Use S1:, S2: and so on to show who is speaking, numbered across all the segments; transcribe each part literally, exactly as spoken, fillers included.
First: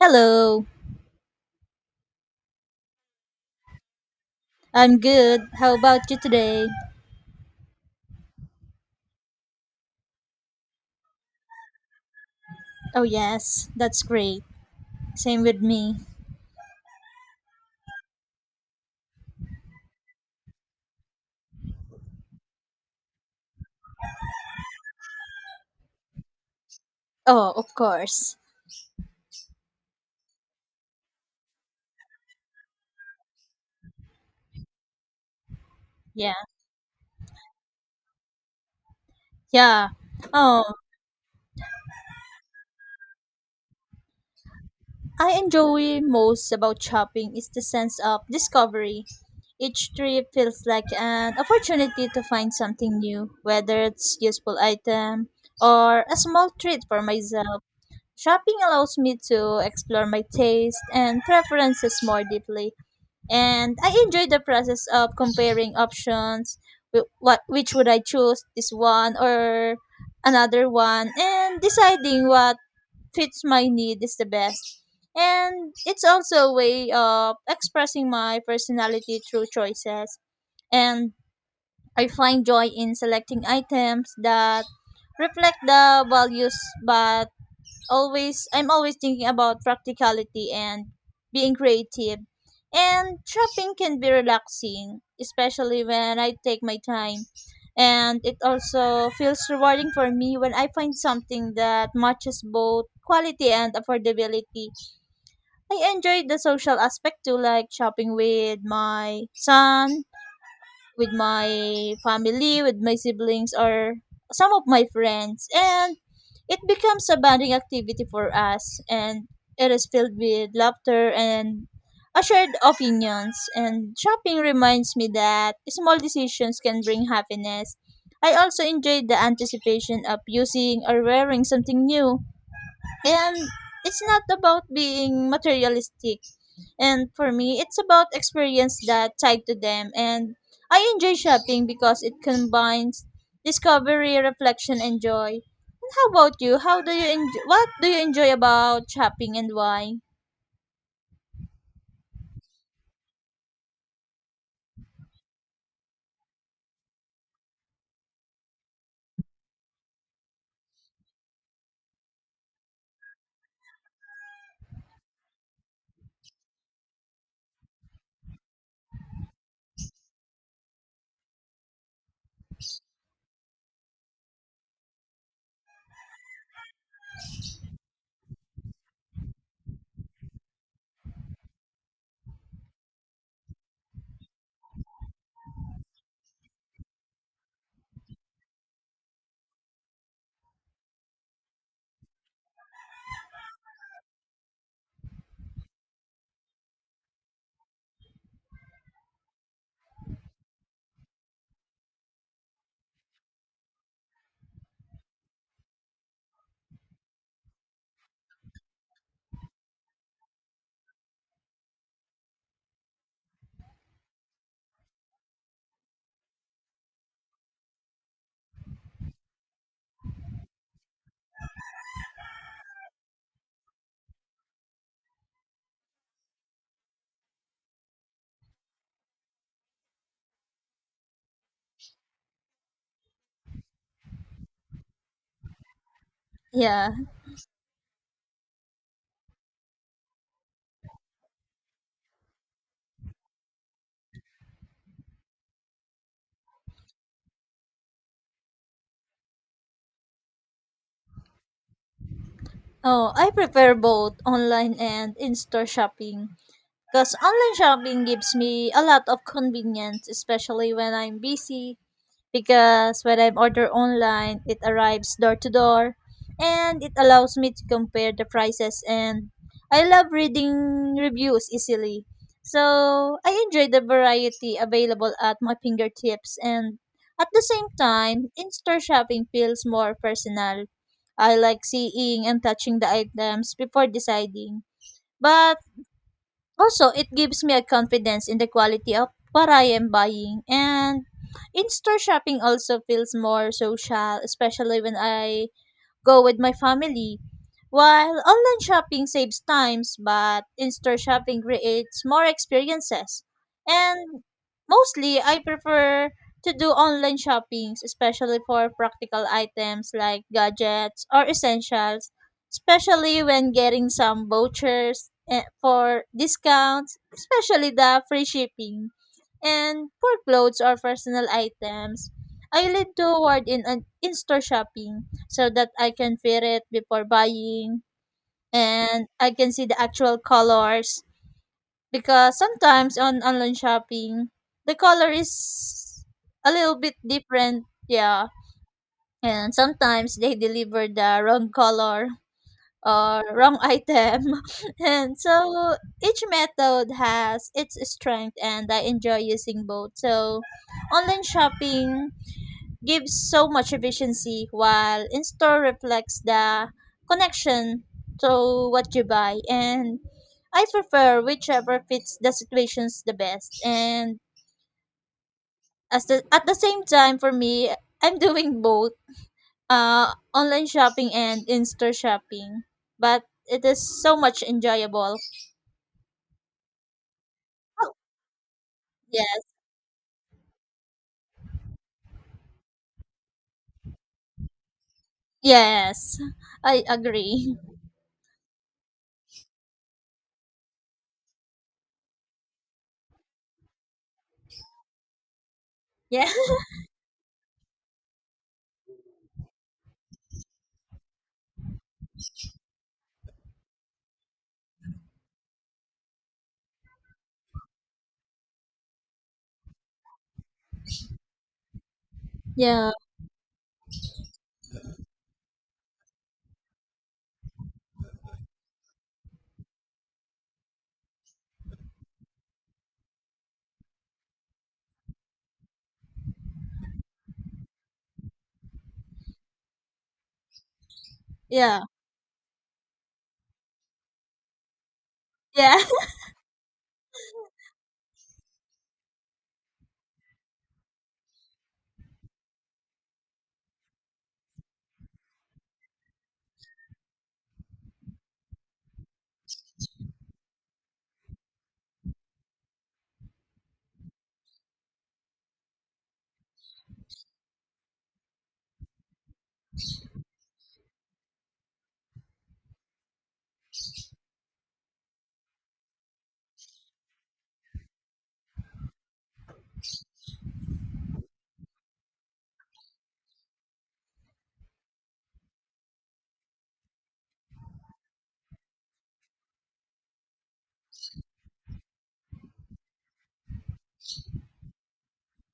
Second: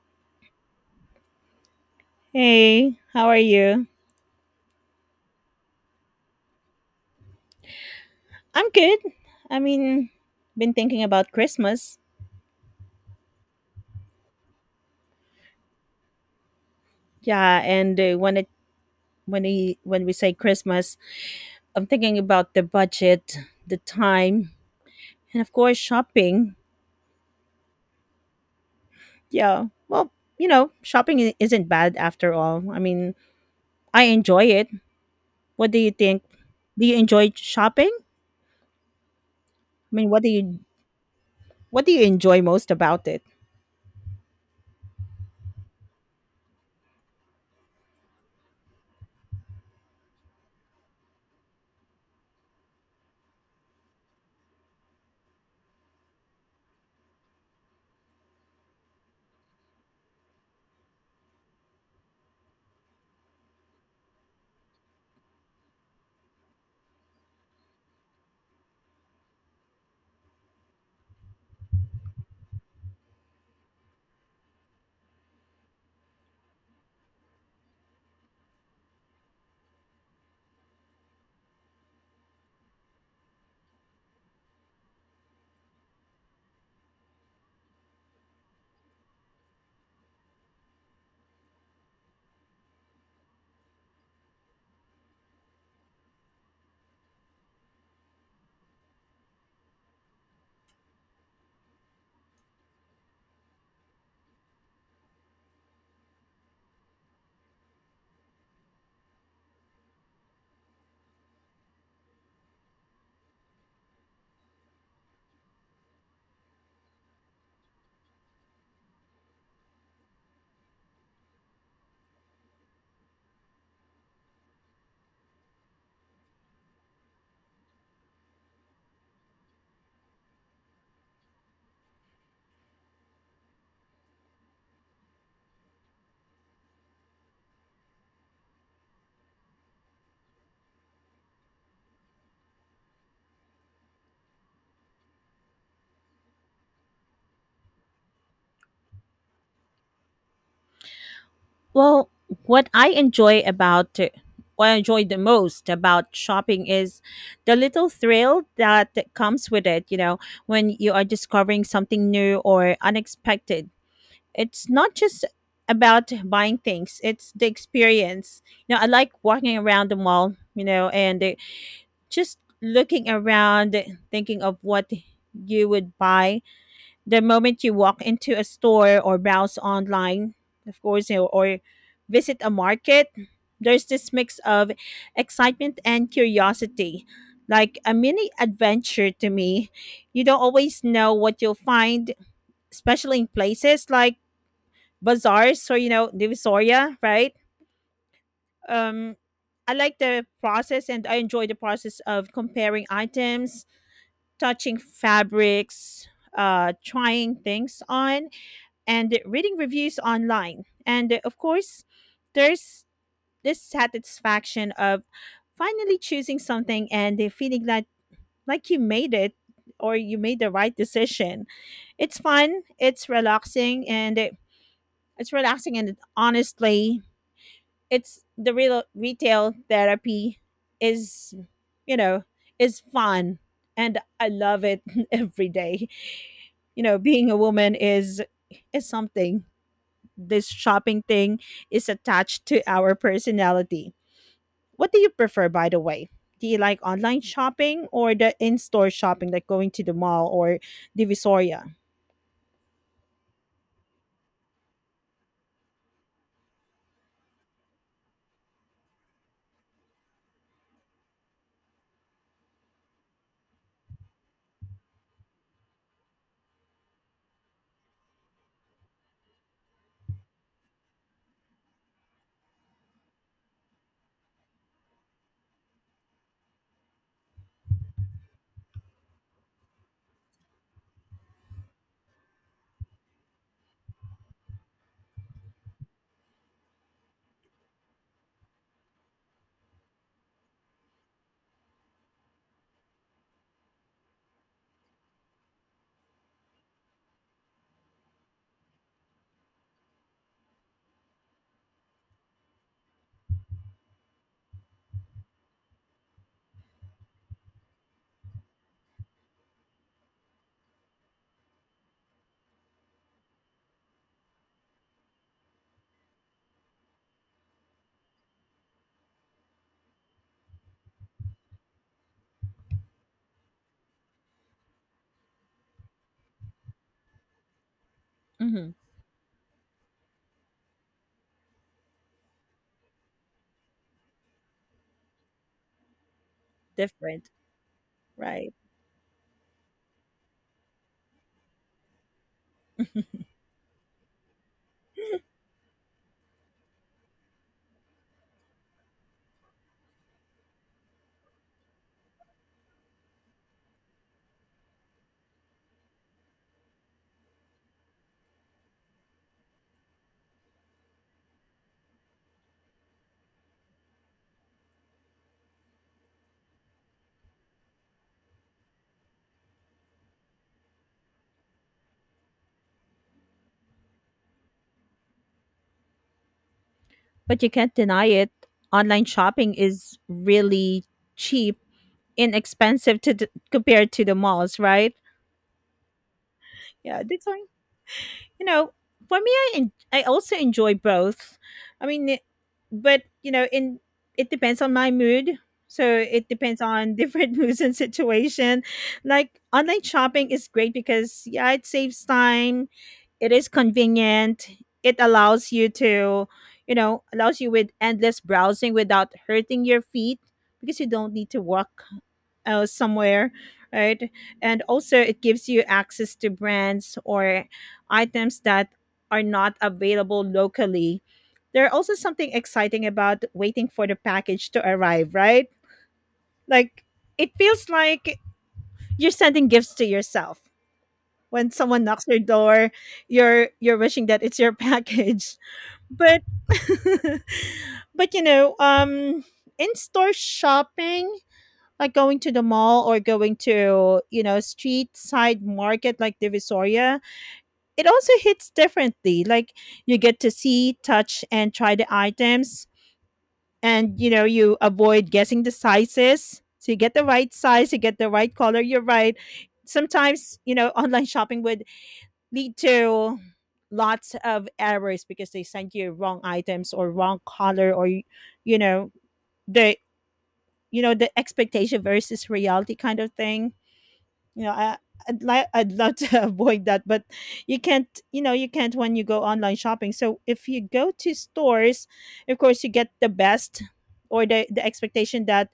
S1: Hello,
S2: Hey, how are you?
S1: I'm good. How about you today?
S2: I'm good. I mean, been thinking about Christmas.
S1: Oh, yes, that's great. Same with me.
S2: Yeah, and uh, when it when we when we say Christmas, I'm thinking about the budget, the time, and of course shopping.
S1: Oh, of course.
S2: Yeah. Well, you know, shopping i- isn't bad after all. I mean, I enjoy it. What do you think?
S1: Yeah,
S2: Do you enjoy shopping?
S1: yeah.
S2: I mean, what do you
S1: Oh,
S2: What do you enjoy most about it?
S1: I enjoy most about shopping is the sense of discovery. Each trip feels like an opportunity to find something new, whether it's useful item or a small treat for myself. Shopping allows me to explore my taste and preferences more deeply, and I enjoy the process of comparing options. wh- What which would I choose? This one or another one, and deciding what fits my need is the best. And it's also a way of expressing my personality through choices. And I find joy in selecting items that reflect the values, but always I'm always thinking about practicality and being creative. And shopping can be relaxing, especially when I take my time. And it also feels rewarding for me when I find something that matches both quality and affordability. I enjoy the social aspect too, like shopping with my son, with my family, with my siblings, or some of my friends. And it becomes a bonding activity for us, and it is filled with laughter and a shared opinions. And shopping reminds me that small decisions can bring happiness. I also enjoyed the anticipation of using or wearing something new. And it's not about being materialistic. And for me, it's about experience that tied to them. And I enjoy shopping because it combines discovery, reflection, and joy. And how about you? How do you enjoy? What do you enjoy about shopping and why?
S2: Well, what I enjoy about what I enjoy the most about shopping is the little thrill that comes with it, you know, when you are discovering something new or unexpected. It's not just about buying things, it's the experience. You know, I like walking around the mall, you know, and uh, just looking around, thinking of what you would buy the moment you walk into a store or browse online, of course, you know, or visit a market, there's this mix of excitement and curiosity, like a mini adventure to me. You don't always know what you'll find, especially in places like bazaars or, you know, Divisoria, right? Um, I like the process and I enjoy the process of comparing items, touching fabrics, uh, trying things on and reading reviews online. And uh, of course, there's this satisfaction of finally choosing something and the feeling that like you made it or you made the right decision. It's fun, it's relaxing and it, it's relaxing and it, honestly, it's the real retail therapy is you know, is fun and I love it every day. You
S1: Yeah.
S2: know, being a woman is is something this shopping thing is attached to our personality. What do you prefer, by the way? Do you like online shopping or the in store shopping, like going to the mall or Divisoria?
S1: Oh, I prefer both online and in-store shopping. Because online shopping gives me a lot of convenience, especially when I'm busy because when I order online, it arrives door to door and it allows me to compare the prices and I love reading reviews easily. So, I enjoy the variety available at my fingertips, and at the same time, in-store shopping feels more personal. I like seeing and touching the items before deciding. But also, it gives me a confidence in the quality of what I am buying. And in store shopping also feels more social, especially when I go with my family. While online shopping saves times, but in-store shopping creates more experiences. And mostly, I prefer to do online shoppings, especially for practical items like gadgets or essentials, especially when getting some vouchers eh, for discounts, especially the free shipping and poor clothes or personal items. I lean toward in an in-store shopping so that I can feel it before buying
S2: Mm-hmm.
S1: and I can see the actual colors because sometimes on online shopping the color is a little bit
S2: Different.
S1: different, yeah.
S2: Right.
S1: And sometimes they deliver the wrong color or wrong item. And so each method has its strength and I enjoy using both. So online shopping gives so much efficiency while in-store reflects the connection to what you buy, and I prefer whichever fits the situations the best, and as the, at the same time for me I'm doing both uh, online shopping and in-store shopping, but it is so much enjoyable.
S2: But you can't
S1: Oh.
S2: deny it. Online
S1: Yes,
S2: shopping is really cheap, inexpensive to d- compared to the malls, right?
S1: yes, I
S2: Yeah, that's why
S1: agree.
S2: you know. For me, I en- I also enjoy both. I mean, it- but you know, in it depends on my mood. So
S1: Yeah,
S2: it depends on different moods and situation. Like online shopping is great because yeah, it saves time. It is convenient. It allows you to, you know, allows you with endless browsing without hurting your feet because you don't need to walk uh,
S1: yeah,
S2: somewhere, right? And also, it gives you access to brands or items that are not available locally. There are also something exciting about waiting for the package to arrive, right? Like, it feels like you're sending gifts to yourself. When
S1: yeah,
S2: someone knocks your door, you're you're wishing that it's your package.
S1: yeah,
S2: But but you know, um in-store shopping, like going to the mall or going to, you know, street side market like Divisoria, it also hits differently. Like, you get to see, touch and try the items, and you know, you avoid guessing the sizes, so you get the right size, you get the right color, you're right. Sometimes, you know, online shopping would lead to lots of errors because they send you wrong items or wrong color, or y- you know, the you know, the expectation versus reality kind of thing. you know I, I'd like, I'd love to avoid that, but you can't, you know, you can't when you go online shopping. So if you go to stores, of course you get the best, or the the expectation that,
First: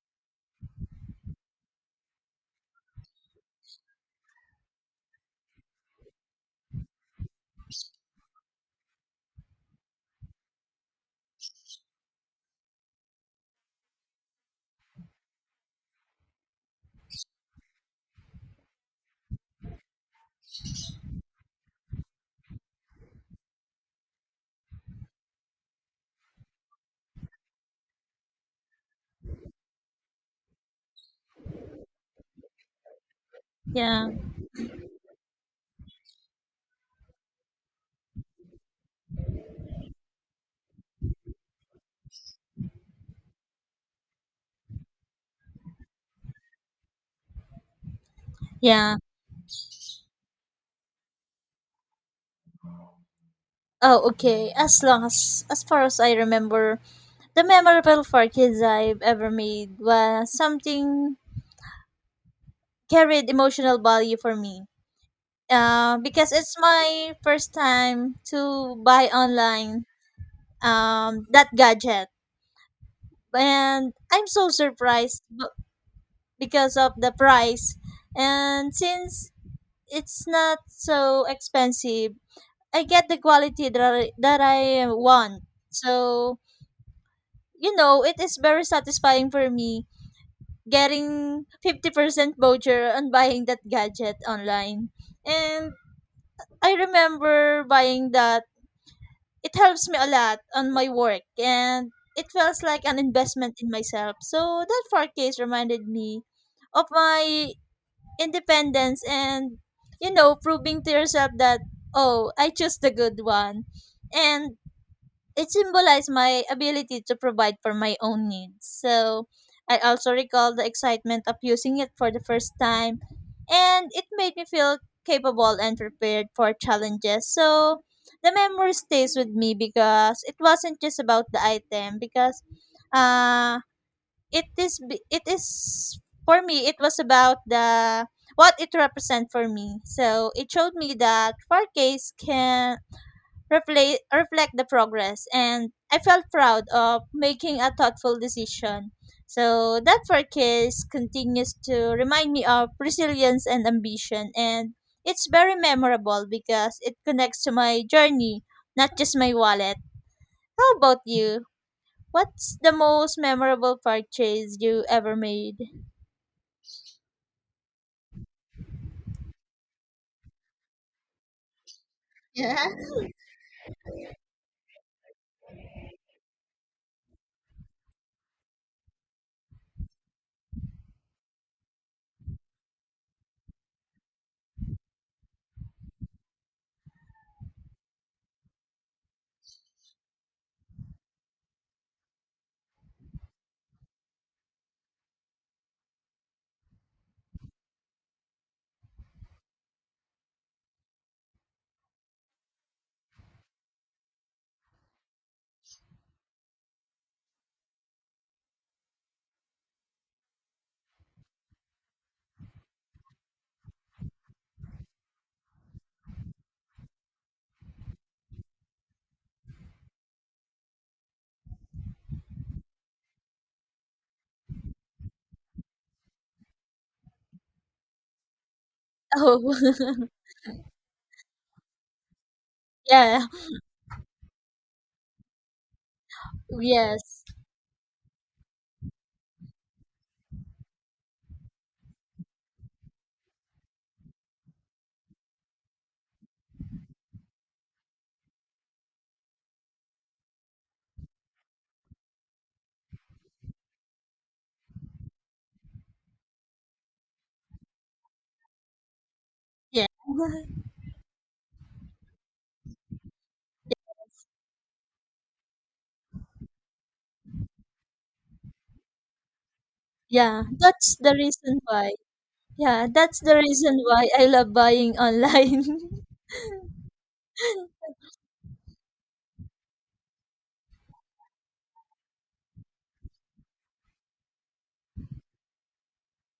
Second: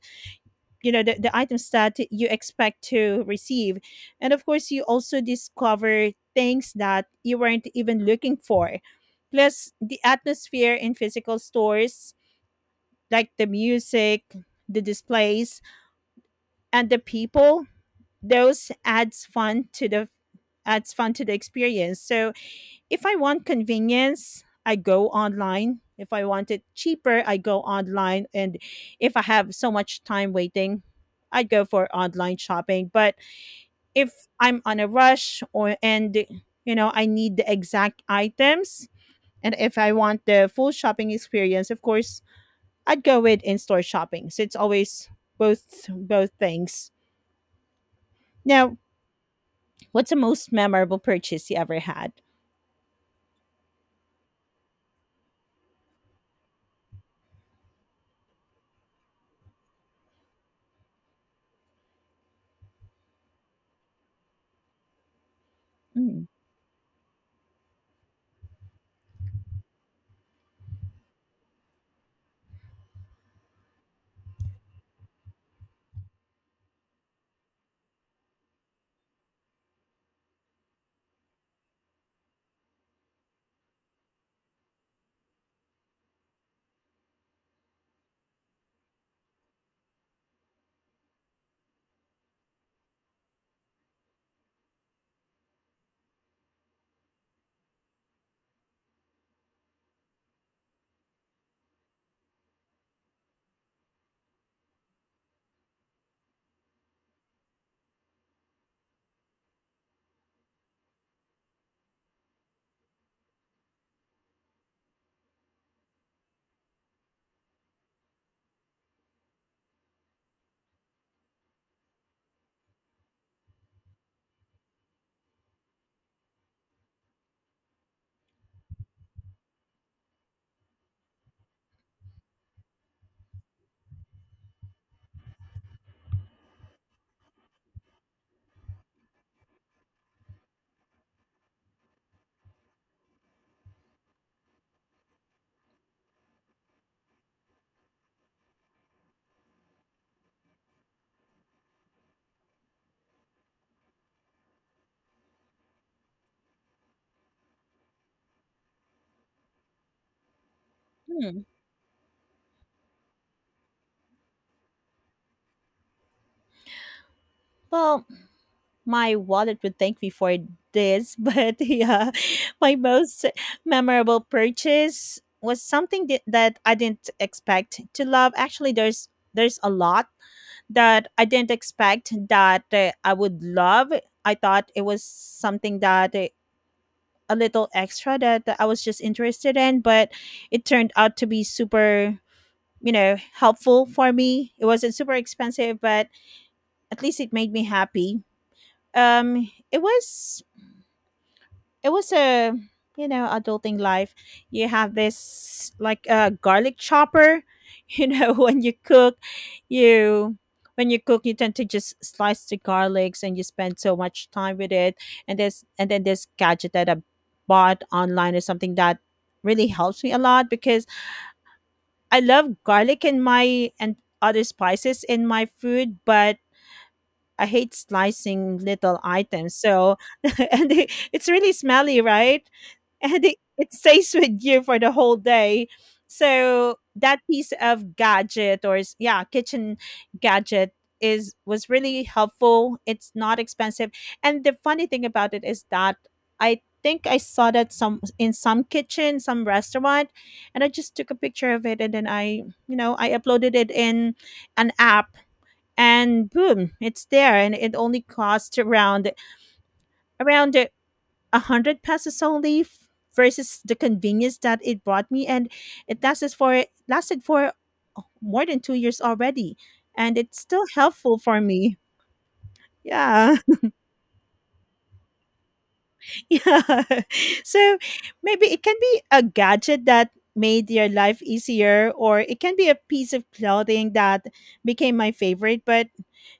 S2: you know, the, the items that you expect to receive. And of course you also discover things that you weren't even looking for, plus the atmosphere in physical stores like the music, the displays and the people. Those adds fun to the adds fun to the experience. So if I want convenience, I go online. If I want it cheaper, I go online. And if I have so much time waiting, I go for online shopping. But
S1: yeah,
S2: if I'm on a rush, or and you know, I need the exact items, and if I want the full shopping experience, of course, I'd go with in-store shopping. So it's always both both things. Now,
S1: yeah.
S2: what's the most memorable purchase you ever had?
S1: Oh, okay. As long as, as far as I remember, the memorable for kids I've ever made was something carried emotional value for me. Uh,
S2: Mm,
S1: because it's my first time to buy online um that gadget, and I'm so surprised b- because of the price. And since it's not so expensive, I get the quality that I, that I want. So, you know, it is very satisfying for me getting fifty percent voucher on buying that gadget online. And I remember buying that it helps me a lot on my work and it feels like an investment in myself. So that four case reminded me of my independence, and you know proving to yourself that, "Oh, I chose the good one." And it symbolized my ability to provide for my own needs. So I also recall the excitement of using it for the first time, and it made me feel capable and prepared for challenges. So the memory stays with me because it wasn't just about the item, because uh, it is b- it is for me it was about the what it represent for me. So it showed me that forecast can reflect, reflect the progress, and I felt proud of making a thoughtful decision. So that forecast continues to remind me of resilience and ambition, and it's very memorable because it connects to my journey, not just my wallet. How about you?
S2: mm.
S1: What's the most memorable purchase you ever made?
S2: Well, my wallet would thank me for this, but yeah, my most memorable purchase was something that that I didn't expect to love. Actually, there's there's a lot that I didn't expect that uh, I would love. I thought it was something that uh, a little extra that I was just interested in, but it turned out to be super, you know, helpful for me. It wasn't super expensive, but at least it made me happy. Um, it was it was a, you know, adulting life. You have this like a garlic chopper. You know, when you cook, you when you cook, you tend to just slice the garlics, and you spend so much time with it. And there's and then this gadget that I bought online or something, that really helps me a lot because I love garlic in my and other spices in my food, but I hate slicing little
S1: Oh,
S2: items. So, and it- it's really smelly, right? And
S1: yeah,
S2: it, it stays with you for the whole day. So that
S1: yes,
S2: piece of gadget or s- yeah, kitchen gadget is was really helpful. It's not expensive. And the funny thing about it is that I think I saw that some in some kitchen, some restaurant, and I just took a picture of it, and then I, you know, I uploaded it in an app, and boom, it's there. And it only cost around
S1: yeah,
S2: around a hundred pesos only f- versus the convenience that it brought me. And it lasted for lasted for more than two years already, and it's
S1: yeah.
S2: still
S1: That's the
S2: helpful for
S1: reason
S2: me,
S1: why. Yeah, that's the
S2: yeah.
S1: reason why I love buying online.
S2: Yeah. So maybe it can be a gadget that made your life easier, or it can be a piece of clothing that became my favorite. But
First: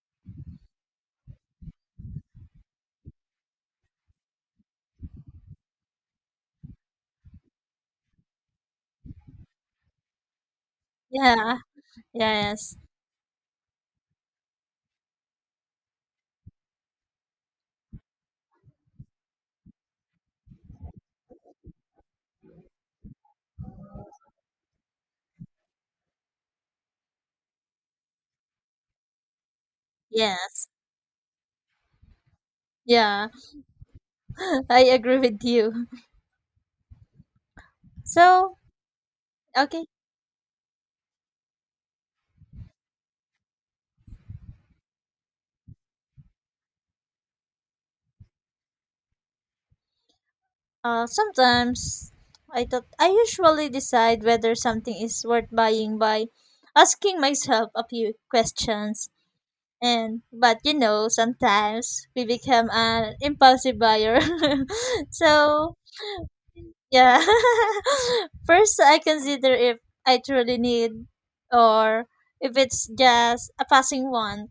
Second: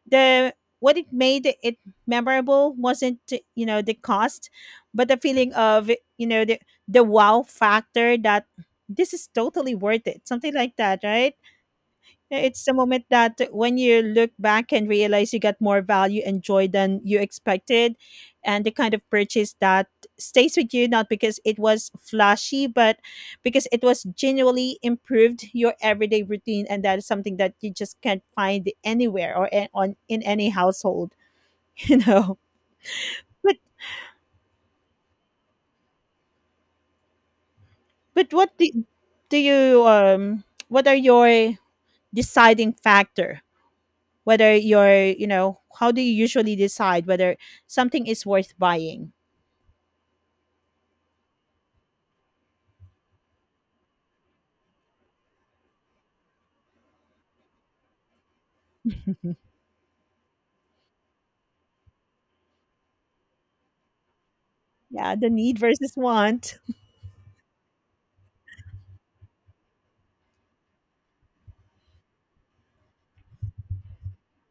S2: the what it made it memorable wasn't, you know, the cost, but the feeling of, you know, the the wow factor that this is totally worth it, something like that, right?
S1: Yeah,
S2: Yeah, it's the
S1: yes,
S2: moment that when you look back and realize you got more value and joy than you expected, and the kind of purchase that stays with you, not because it was flashy, but because it was genuinely improved your everyday routine. And that is something that you just can't find anywhere or a- on in any
S1: yes,
S2: household, you know.
S1: yeah,
S2: But
S1: I agree with you.
S2: but
S1: So,
S2: what do, do
S1: okay,
S2: you, um what are your deciding factor whether you're, you know, how do you usually decide whether something is worth buying?
S1: uh, sometimes I thought I usually decide whether something is worth buying by asking myself a few questions. And but you know, sometimes we become an impulsive buyer.
S2: Yeah, the need
S1: So
S2: versus want.
S1: yeah. First, I consider if I truly need, or if it's just a passing one.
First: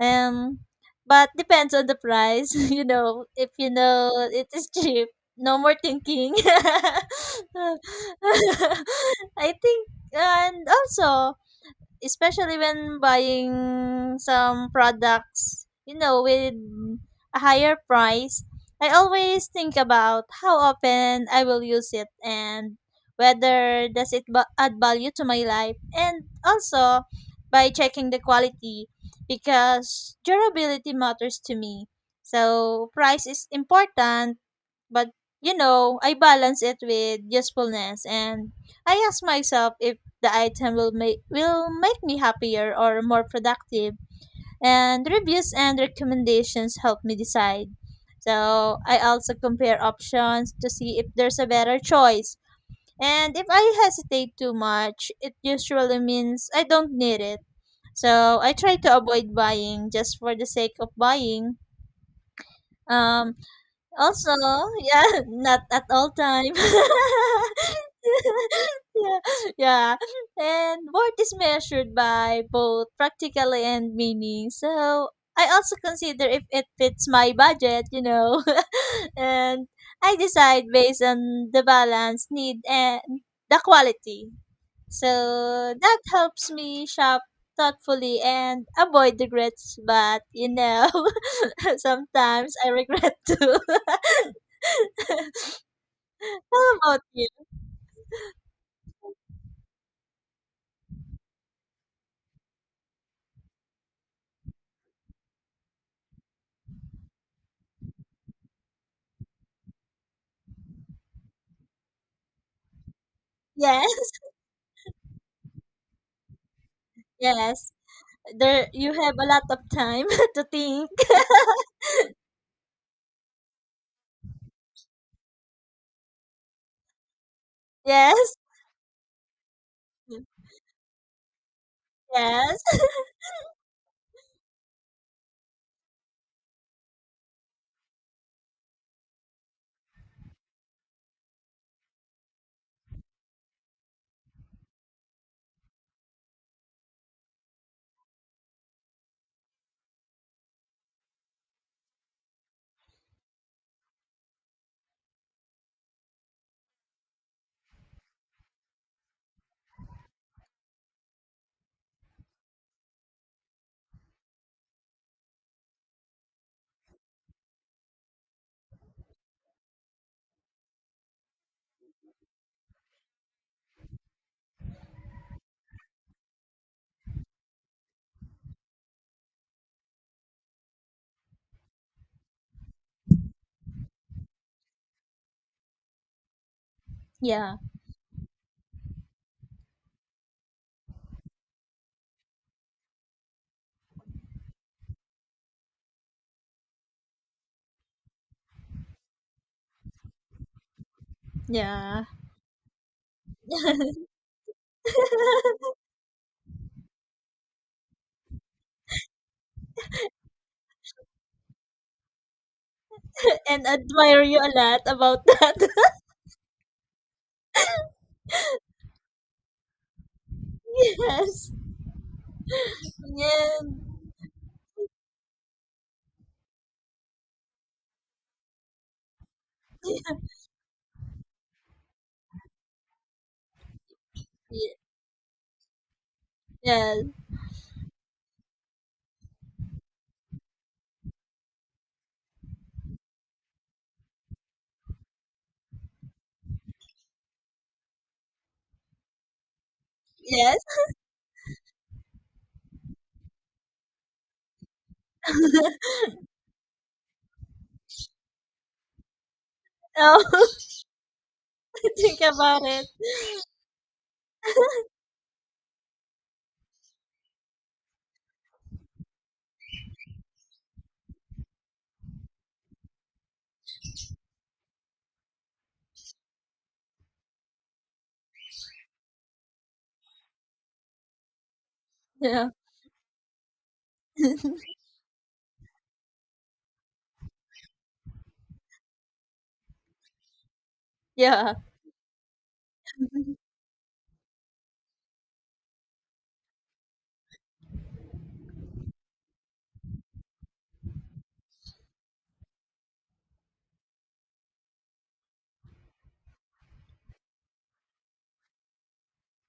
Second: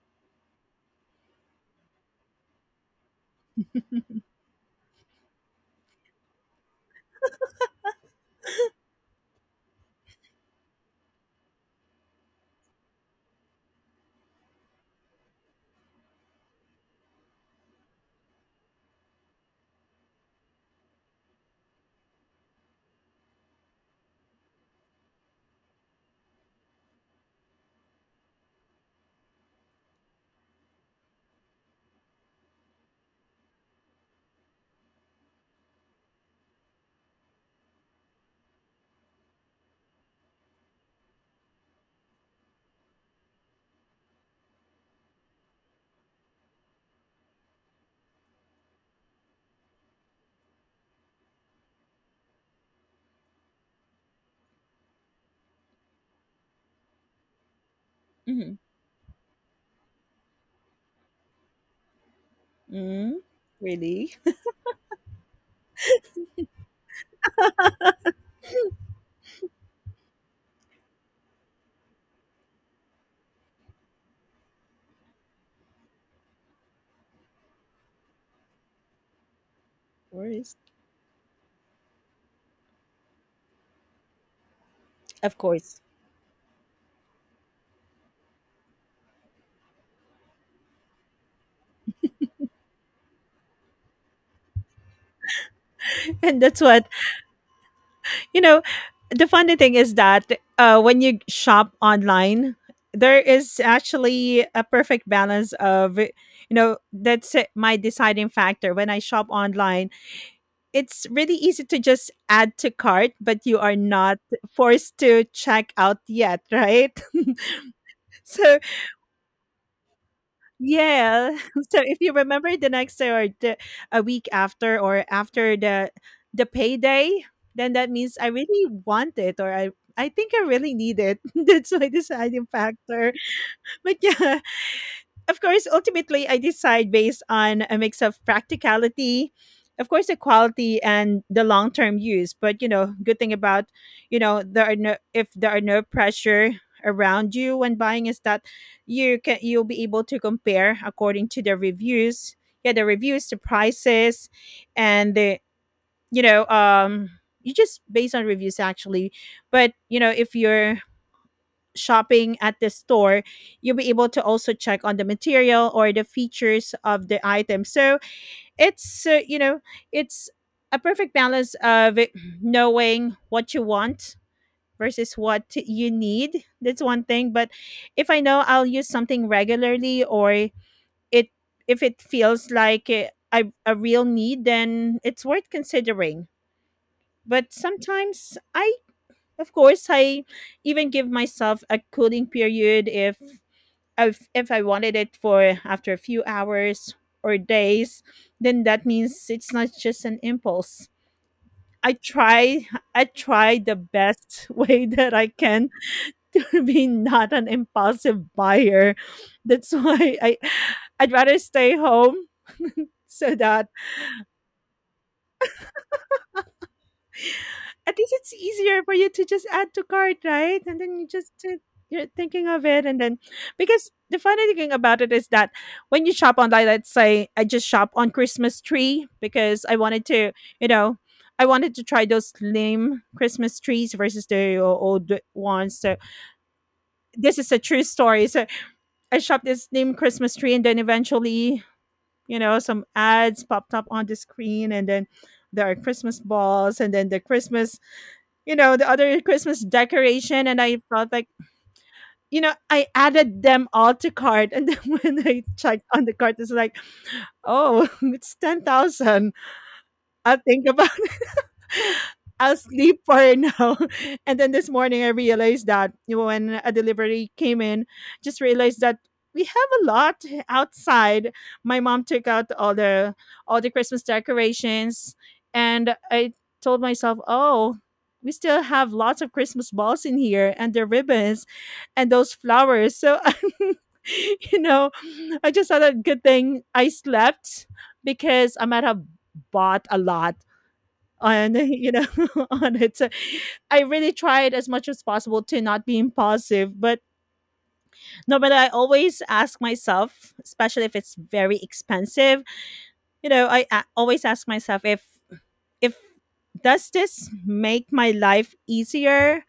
S1: Um, but depends on the price. You know, if you know it is cheap, no more thinking. I think, and also, especially when buying some products, you know, with a higher price, I always think about how often I will use it and whether does it ba- add value to my life, and also by checking the quality because durability matters to me. So price is important, but you know, I balance it with usefulness, and I ask myself if the item will make will make me happier or more productive. And reviews and recommendations help me decide. So I also compare options to see if there's a better choice. And if I hesitate too much, it usually means I don't need it. So I
S2: Hmm.
S1: try to avoid buying just for the sake of buying.
S2: Mm.
S1: Um,
S2: Really.
S1: Also, yeah, not at all time. Yeah, yeah. And worth is measured by both practically and meaning. So I also consider if it fits my budget, you know. And I
S2: Course.
S1: decide based on the balance, need, and the quality.
S2: Of
S1: So
S2: course.
S1: that helps me shop thoughtfully and avoid regrets. But you know, sometimes I regret too.
S2: And that's
S1: How
S2: what,
S1: about you?
S2: you know, the funny thing is that uh, when you shop online, there is actually a perfect balance of, you know, that's it, my deciding factor. When I shop online, it's really easy to just add to cart, but you are
S1: Yes,
S2: not forced to check out yet, right?
S1: yes.
S2: So
S1: There you have a lot of time to think.
S2: yeah, so if you remember the next day or the, a week after, or after the the payday, then that means I
S1: Yes.
S2: really want it, or I I think I really need it. That's my deciding
S1: Yes.
S2: factor. But yeah, of course, ultimately, I decide based on a mix of practicality, of course, the quality and the long term use. But you know, good thing about, you know, there are no if there are no pressure around you when buying, is that you can you'll be able to compare according to the reviews. Yeah, the reviews, the prices, and the you know, um you just based on reviews actually. But you know, if you're shopping at the store, you'll be able to also check on the material or the features of the item. So it's, uh, you know, it's a perfect balance of it, knowing what you want versus what you need. That's one thing. But if I know I'll use something regularly, or it, if it feels like a, a a real need, then it's worth considering. But
S1: Yeah.
S2: sometimes I, of course, I even give myself a cooling period. If if, if I wanted it for after a few hours or days, then that means it's not just an impulse. I
S1: Yeah.
S2: try I try the best way that I can to be not an impulsive buyer. That's why I I'd rather stay home so
S1: And
S2: that
S1: admire you a lot about that.
S2: at least it's easier for you to just add to cart, right? And then you just,
S1: Yes.
S2: uh, you're thinking of it, and then,
S1: Yeah.
S2: because the funny thing about it is that when you shop online, let's say I just shop on Christmas tree because I wanted to, you know, I wanted to try those slim Christmas trees versus the
S1: Ye-
S2: o- old ones. So
S1: Yes.
S2: this is a true story. So I shopped this slim Christmas tree, and then eventually, you know, some ads popped up on the screen, and then there are Christmas balls, and then the Christmas you know, the other Christmas decoration,
S1: Yes.
S2: and I felt like, you know, I added them all to cart, and then when I checked on the cart, it's like, oh, it's ten thousand. I'll
S1: Oh,
S2: think about
S1: think
S2: I'll
S1: about it.
S2: sleep for now. And then this morning, I realized that when a delivery came in, just realized that we have a lot outside. My mom took out all the all the Christmas decorations, and I told myself, "Oh, we still have lots of Christmas balls in here, and the ribbons, and those
S1: Yeah.
S2: flowers." So, you know, I just thought a good thing I slept because I might have bought a lot
S1: Yeah.
S2: on you know on it. So I really tried as much as possible to not be impulsive, but no, but I always ask myself, especially if it's very expensive, you know, i a- always ask myself if if does this make my life easier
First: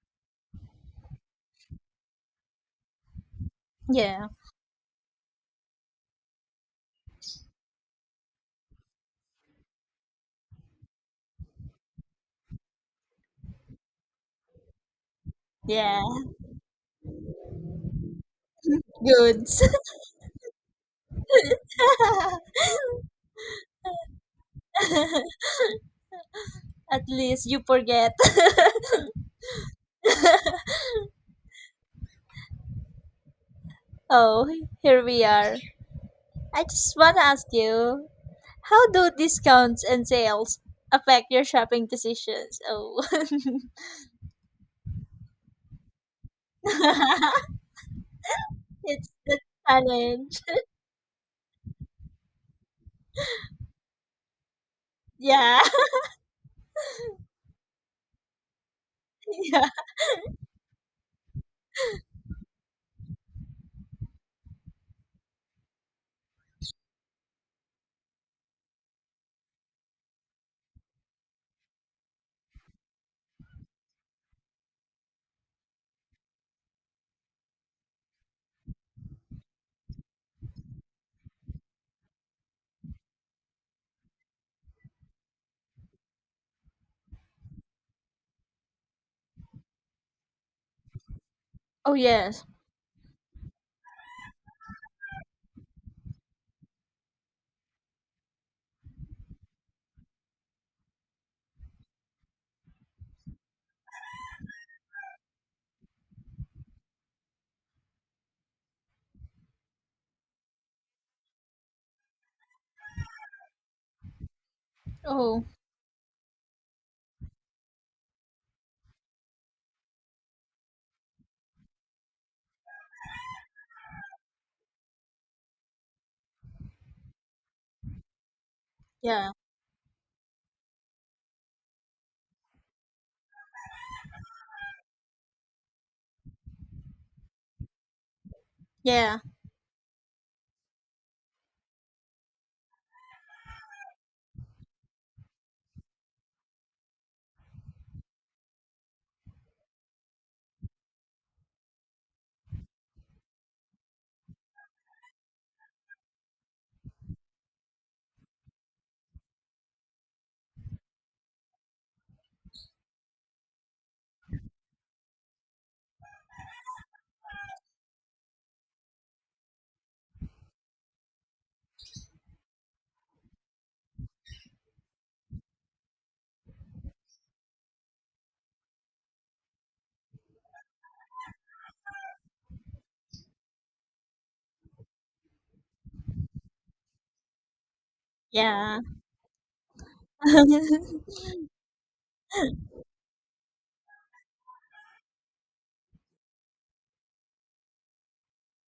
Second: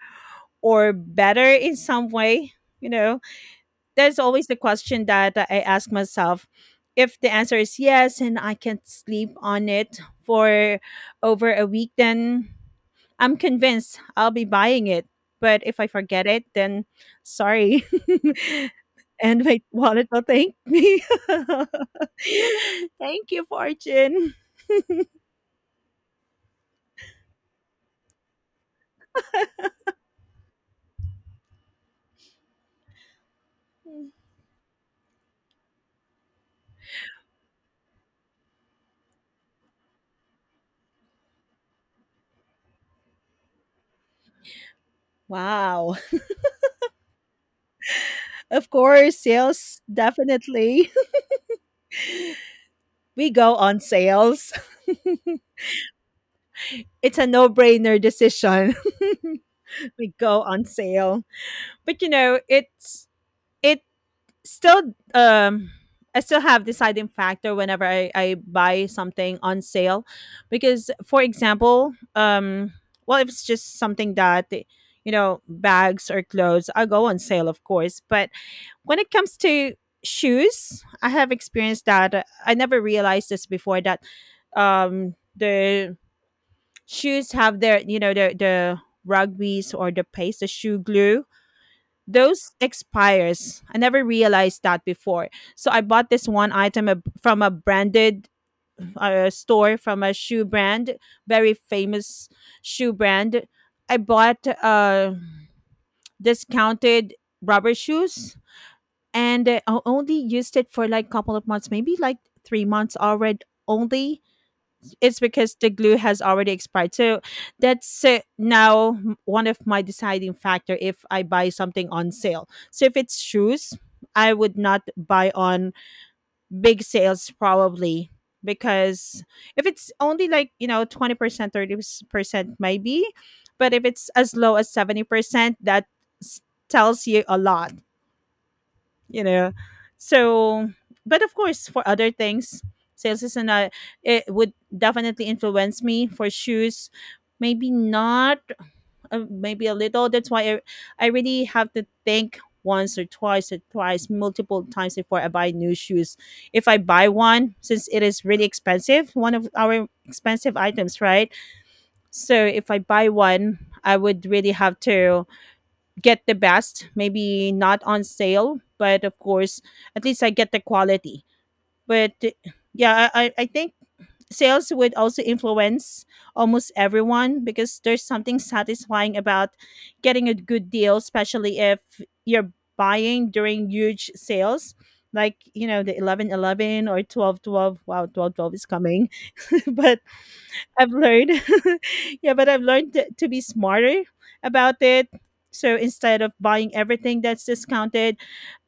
S2: or better in some way, you know. There's
S1: Yeah.
S2: always the question that I ask myself. If the answer is yes and I can sleep on it for over a week, then I'm convinced I'll be buying it, but if I
S1: Yeah.
S2: forget it, then sorry. And my
S1: Goods.
S2: wallet will thank me. Thank you, Fortune.
S1: At least you forget. Oh, here we are. I just want to ask you, how do discounts and sales affect your shopping decisions? Oh,
S2: Wow. Of
S1: it's
S2: course,
S1: the
S2: sales
S1: challenge.
S2: definitely. We go on sales.
S1: Yeah.
S2: It's a no-brainer decision.
S1: Yeah.
S2: We go on sale. But you know, it's it still um I still have deciding factor whenever I, I buy something on sale. Because for example, um well, if it's just something that, you know, bags or clothes, I go on sale of course. But when it comes to shoes, I have experienced that, uh, I never realized this before that um the shoes have their, you know, the the rugbies or the paste, the shoe glue,
S1: Oh, yes.
S2: those expires. I never realized that before. So I bought this one item ab- from a branded uh, store, from a shoe brand, very famous shoe brand. I bought uh, discounted rubber shoes and I only used it for like couple of months, maybe like three months already only. It's
S1: Oh,
S2: because the glue has already expired. So that's uh, now m- one of my deciding factor if I buy something on sale. So if it's shoes, I would not buy on big sales probably, because
S1: yeah.
S2: if it's only like, you know, twenty percent, thirty percent maybe, but if it's as low as seventy percent, that s- tells you a lot,
S1: Yeah.
S2: you know. So but of course for other things, sales is another, it would definitely influence me. For shoes, maybe not, uh, maybe a little. That's why I, I really have to think once or twice or twice multiple times before I buy new shoes. If I buy one, since it is really expensive, one of our expensive items, right? So if I buy one, I would really have to get the best, maybe not on sale, but of course, at least I get the quality. But uh, yeah, I, I I think sales would also influence almost everyone, because there's something satisfying about getting a good deal, especially if you're buying during huge sales. Like, you know, the eleven eleven or twelve twelve. Wow, twelve twelve is
S1: Yeah.
S2: coming. But I've learned. Yeah, but I've learned to, to be smarter about it. So instead of buying everything that's discounted,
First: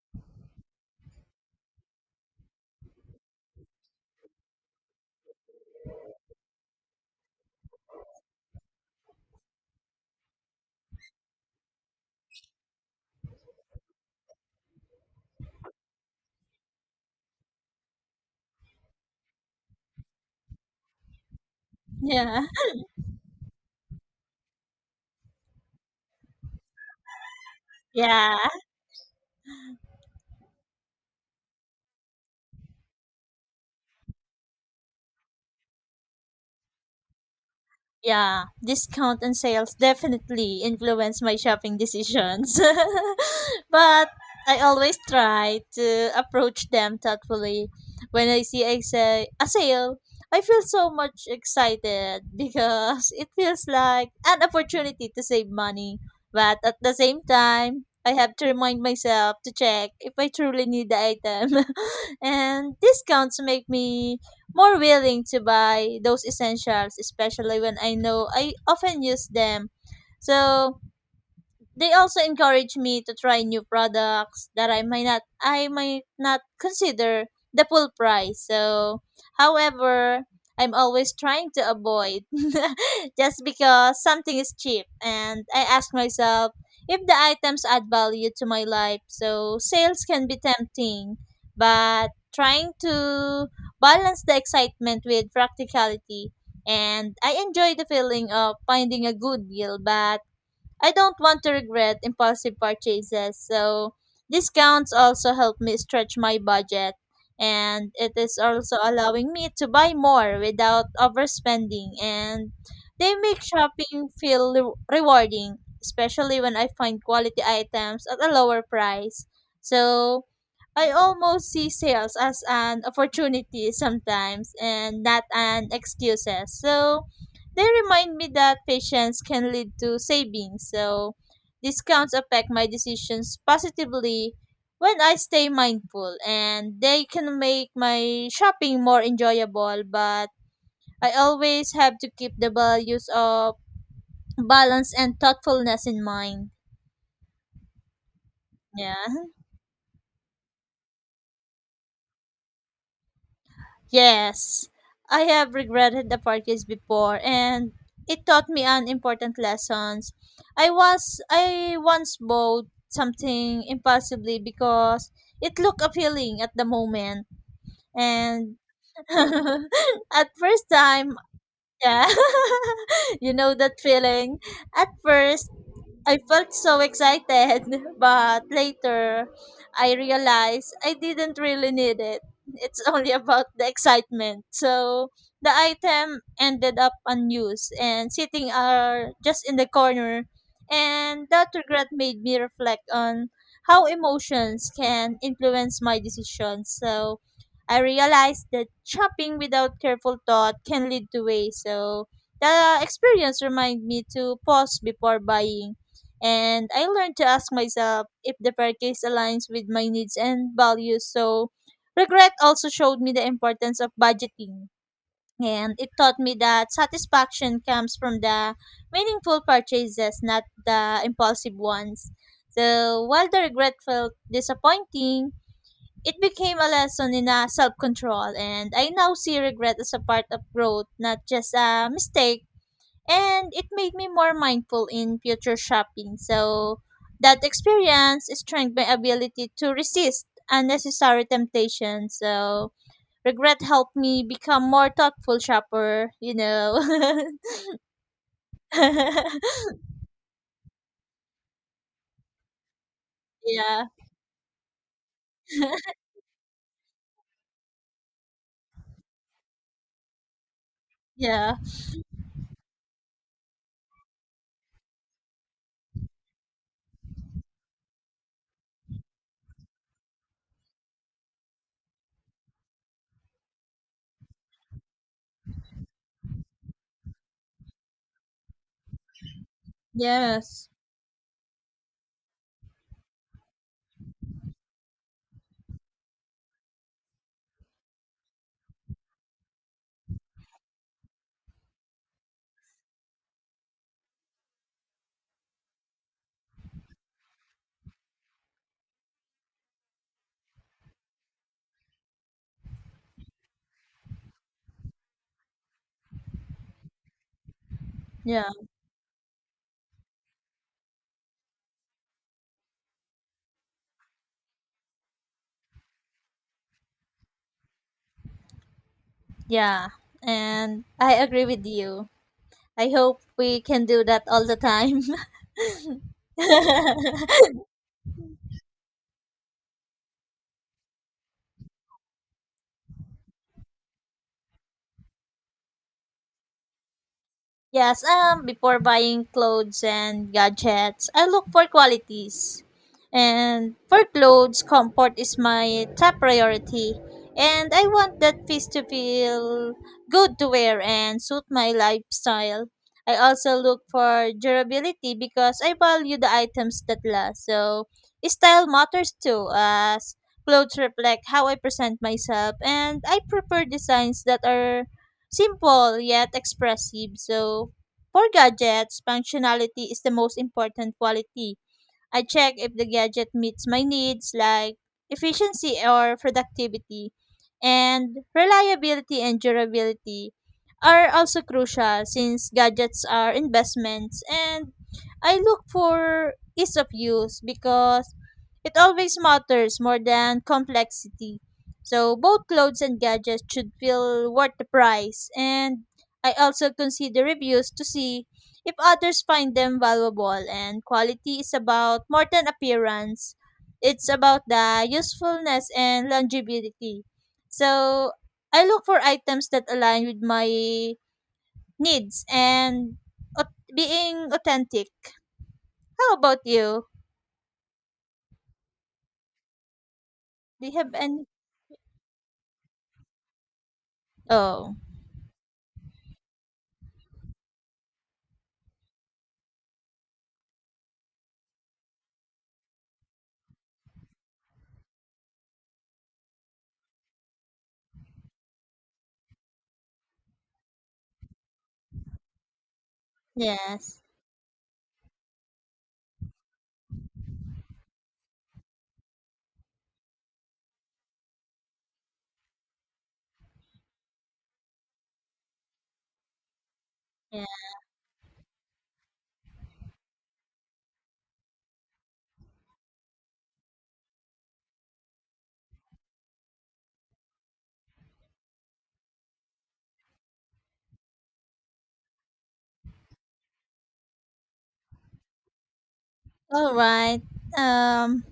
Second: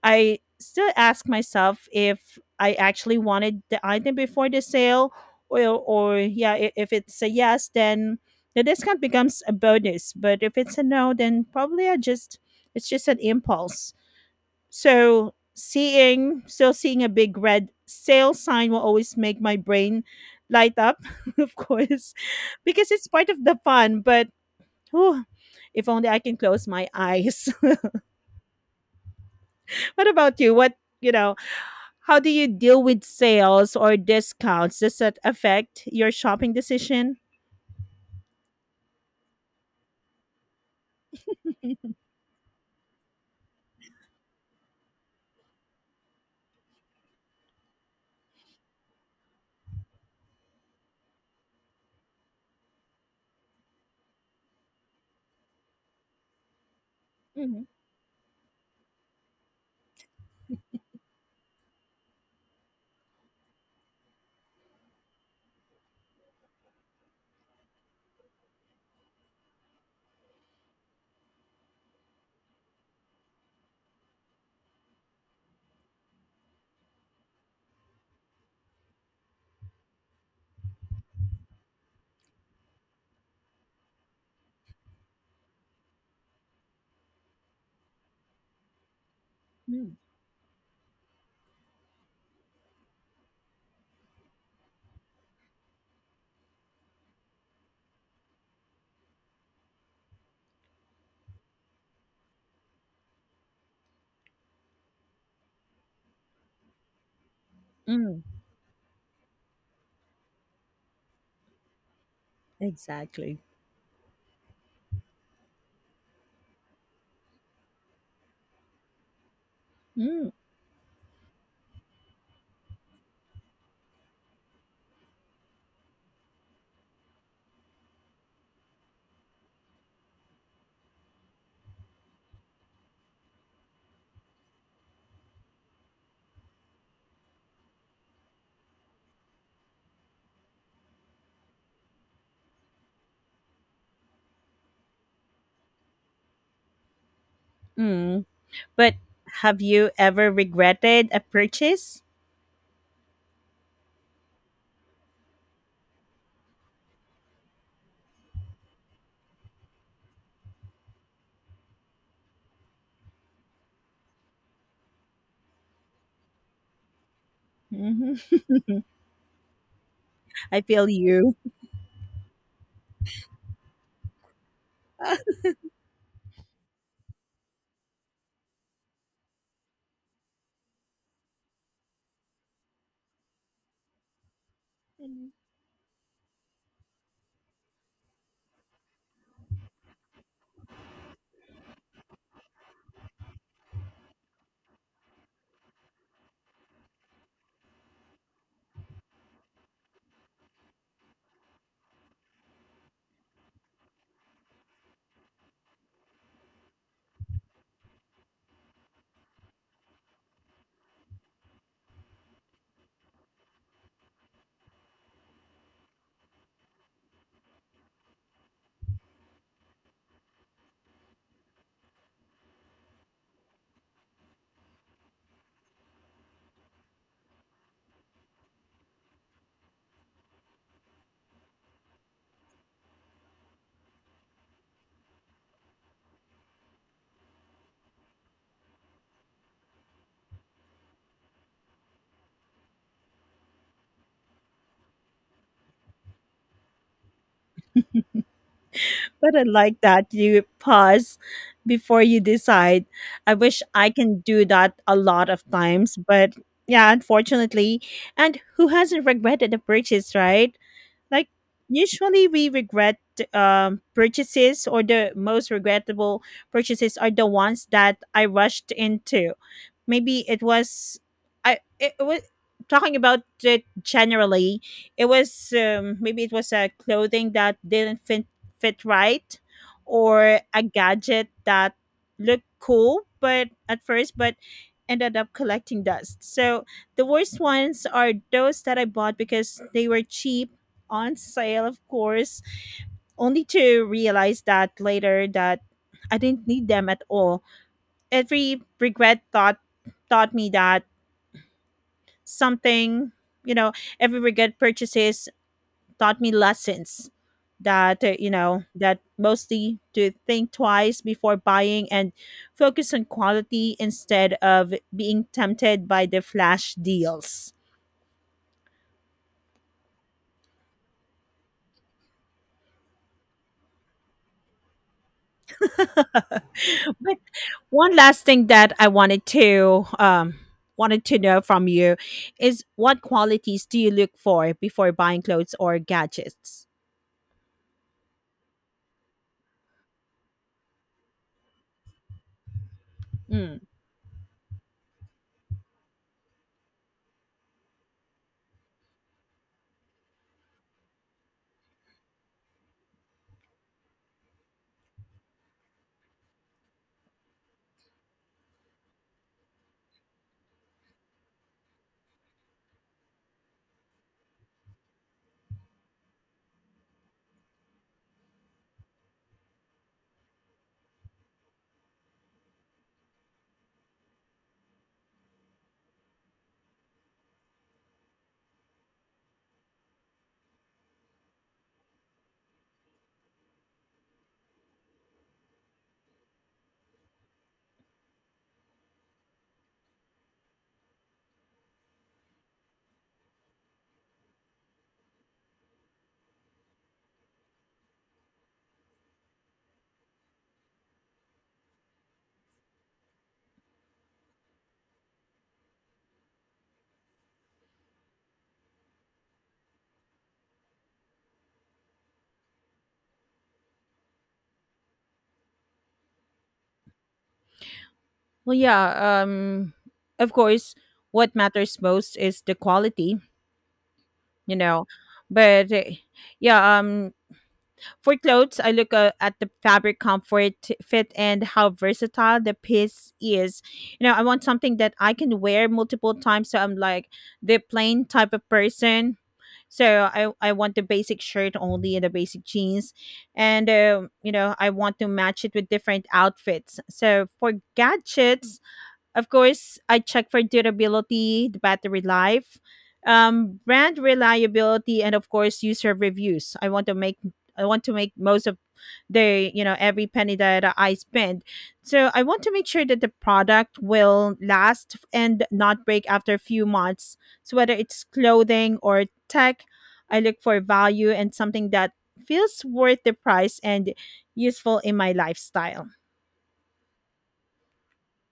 S2: I still ask myself if I actually wanted the item before the sale. Or or yeah, i- if it's a yes, then the discount becomes a bonus, but if it's a no, then probably I just it's just an impulse. So seeing still seeing a big red sale sign will always make my brain light up, of course,
S1: Yeah.
S2: because it's part of the fun. But whew, if only I can close my eyes.
S1: Yeah.
S2: What about you? What, you know, how do you deal with sales or discounts? Does that affect your shopping decision?
S1: Yeah, discount and sales definitely influence my shopping decisions. But I always try to approach them thoughtfully. When I see a, sa- a sale, I feel so much excited because it feels like an opportunity to save money. But at the same
S2: Mhm.
S1: time, I have to remind myself to check if I truly need the item. And discounts make me more willing to buy those essentials, especially when I know I often use them. So they also encourage me to try new products that I might not I might not consider the full price. So, however, I'm always trying to avoid just because something is cheap, and I ask myself if the items add value to my life. So,
S2: Mm.
S1: sales can be tempting, but trying to balance the excitement with practicality, and I enjoy the feeling of finding a good deal, but I don't want to regret impulsive purchases, so discounts also help me stretch my budget, and it
S2: Hmm.
S1: is also allowing me to buy more without overspending, and they make
S2: Exactly.
S1: shopping feel re- rewarding, especially when I find quality items at a lower price. So
S2: Mm.
S1: I almost see sales as an opportunity sometimes and not an excuses. So they remind me that patience can lead to savings. So discounts affect my decisions positively when I stay mindful, and they can make my shopping more enjoyable, but I always have to keep the values of balance and thoughtfulness in mind.
S2: Mm.
S1: Yeah.
S2: But have you ever regretted a purchase?
S1: Yes, I have regretted the parties before, and it taught me an important lessons. I was I once bought something impulsively because it looked appealing at the moment,
S2: Hmm.
S1: and at
S2: I
S1: first
S2: feel
S1: time,
S2: you.
S1: yeah, you know that feeling. At first, I felt so excited, but later I realized I didn't really need it. It's only about the excitement. So the item ended up unused and sitting uh, just in the corner. And that regret made me reflect on how emotions can influence my decisions. So I realized that shopping without careful thought can lead to waste. So the experience reminded me to pause before buying and I learned to ask myself if the purchase aligns with my needs and values. So, regret also showed me the importance of budgeting. And it taught me that satisfaction comes from the meaningful purchases, not the impulsive ones. So, while the regret felt disappointing, it became a lesson in uh, self control. And I now see regret as a part of growth, not just a mistake, and it made me more mindful in future shopping. So that experience strengthened my ability to resist unnecessary temptations. So regret helped me become more thoughtful shopper, you know.
S2: But I like that you pause before you decide. I wish
S1: Yeah.
S2: I can do that a lot of times, but yeah, unfortunately. And who hasn't regretted a purchase, right? Like
S1: Yeah.
S2: usually we regret um, purchases. Or the most regrettable purchases are the ones that I rushed into. Maybe it was, i it, it was, talking about it generally, it was, um, maybe it was a clothing that didn't fit fit right, or a
S1: Yes.
S2: gadget that looked cool but at first, but ended up collecting dust. So the worst ones are those that I bought because they were cheap, on sale of course, only to realize that later that I didn't need them at all. Every regret thought taught me that something you know Every regret purchases taught me lessons, that uh, you
S1: Yeah.
S2: know, that mostly to think twice before buying and focus on quality instead of being tempted by the flash deals.
S1: Yeah. And I agree with you. I hope we can do that all the time.
S2: But one last thing that I wanted to um, wanted to know from you is, what qualities do you look for before buying clothes or gadgets?
S1: Yes, um, before buying clothes and gadgets, I look for qualities.
S2: Mm.
S1: And for clothes, comfort is my top priority. And I want that piece to feel good to wear and suit my lifestyle. I also look for durability because I value the items that last. So, style matters too, as clothes reflect how I present myself, and I prefer designs that are simple yet expressive. So for gadgets, functionality is the most important quality. I check if the gadget meets my needs, like efficiency or productivity, and reliability and durability are also crucial since gadgets are investments, and I look for ease of use because it always matters more than complexity. So both clothes and gadgets should feel worth the price, and I also consider reviews to see if others find them valuable, and quality is about more than appearance. It's about the usefulness and longevity. So I look for items that align with my needs and au- being authentic. How about you?
S2: Well, yeah. Um, of
S1: Do you
S2: course,
S1: have any?
S2: what matters most is the quality, you
S1: Oh,
S2: know. But eh, yeah, um, for clothes, I look uh, at the fabric comfort, fit, and how versatile the piece is. You know, I want something that I can wear multiple times. So I'm like the plain type of person. So I, I want the basic shirt only and the basic jeans. And,
S1: yes,
S2: um, you know, I want to match it with different outfits. So for gadgets, of course, I check for durability, the battery life, um, brand reliability, and of course, user reviews. I want to make I
S1: yeah,
S2: want to make most of the, you know, every penny that I spend. So I want to make sure that the product will last and not break after a few months. So whether it's clothing or tech, I look for value and something that feels worth the price and useful in my lifestyle.
S1: all right. um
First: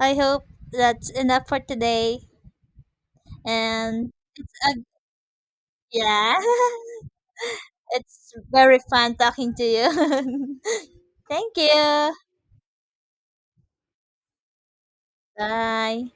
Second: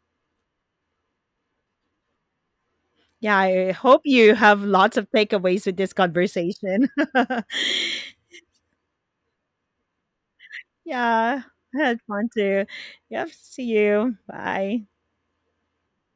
S1: I hope that's enough for today.
S2: Yeah, I hope
S1: And
S2: you have
S1: uh,
S2: lots of takeaways with this
S1: yeah.
S2: conversation.
S1: It's very fun talking to you.
S2: Yeah,
S1: Thank
S2: I had
S1: you.
S2: fun too. Yep, see you. Bye.
S1: Bye.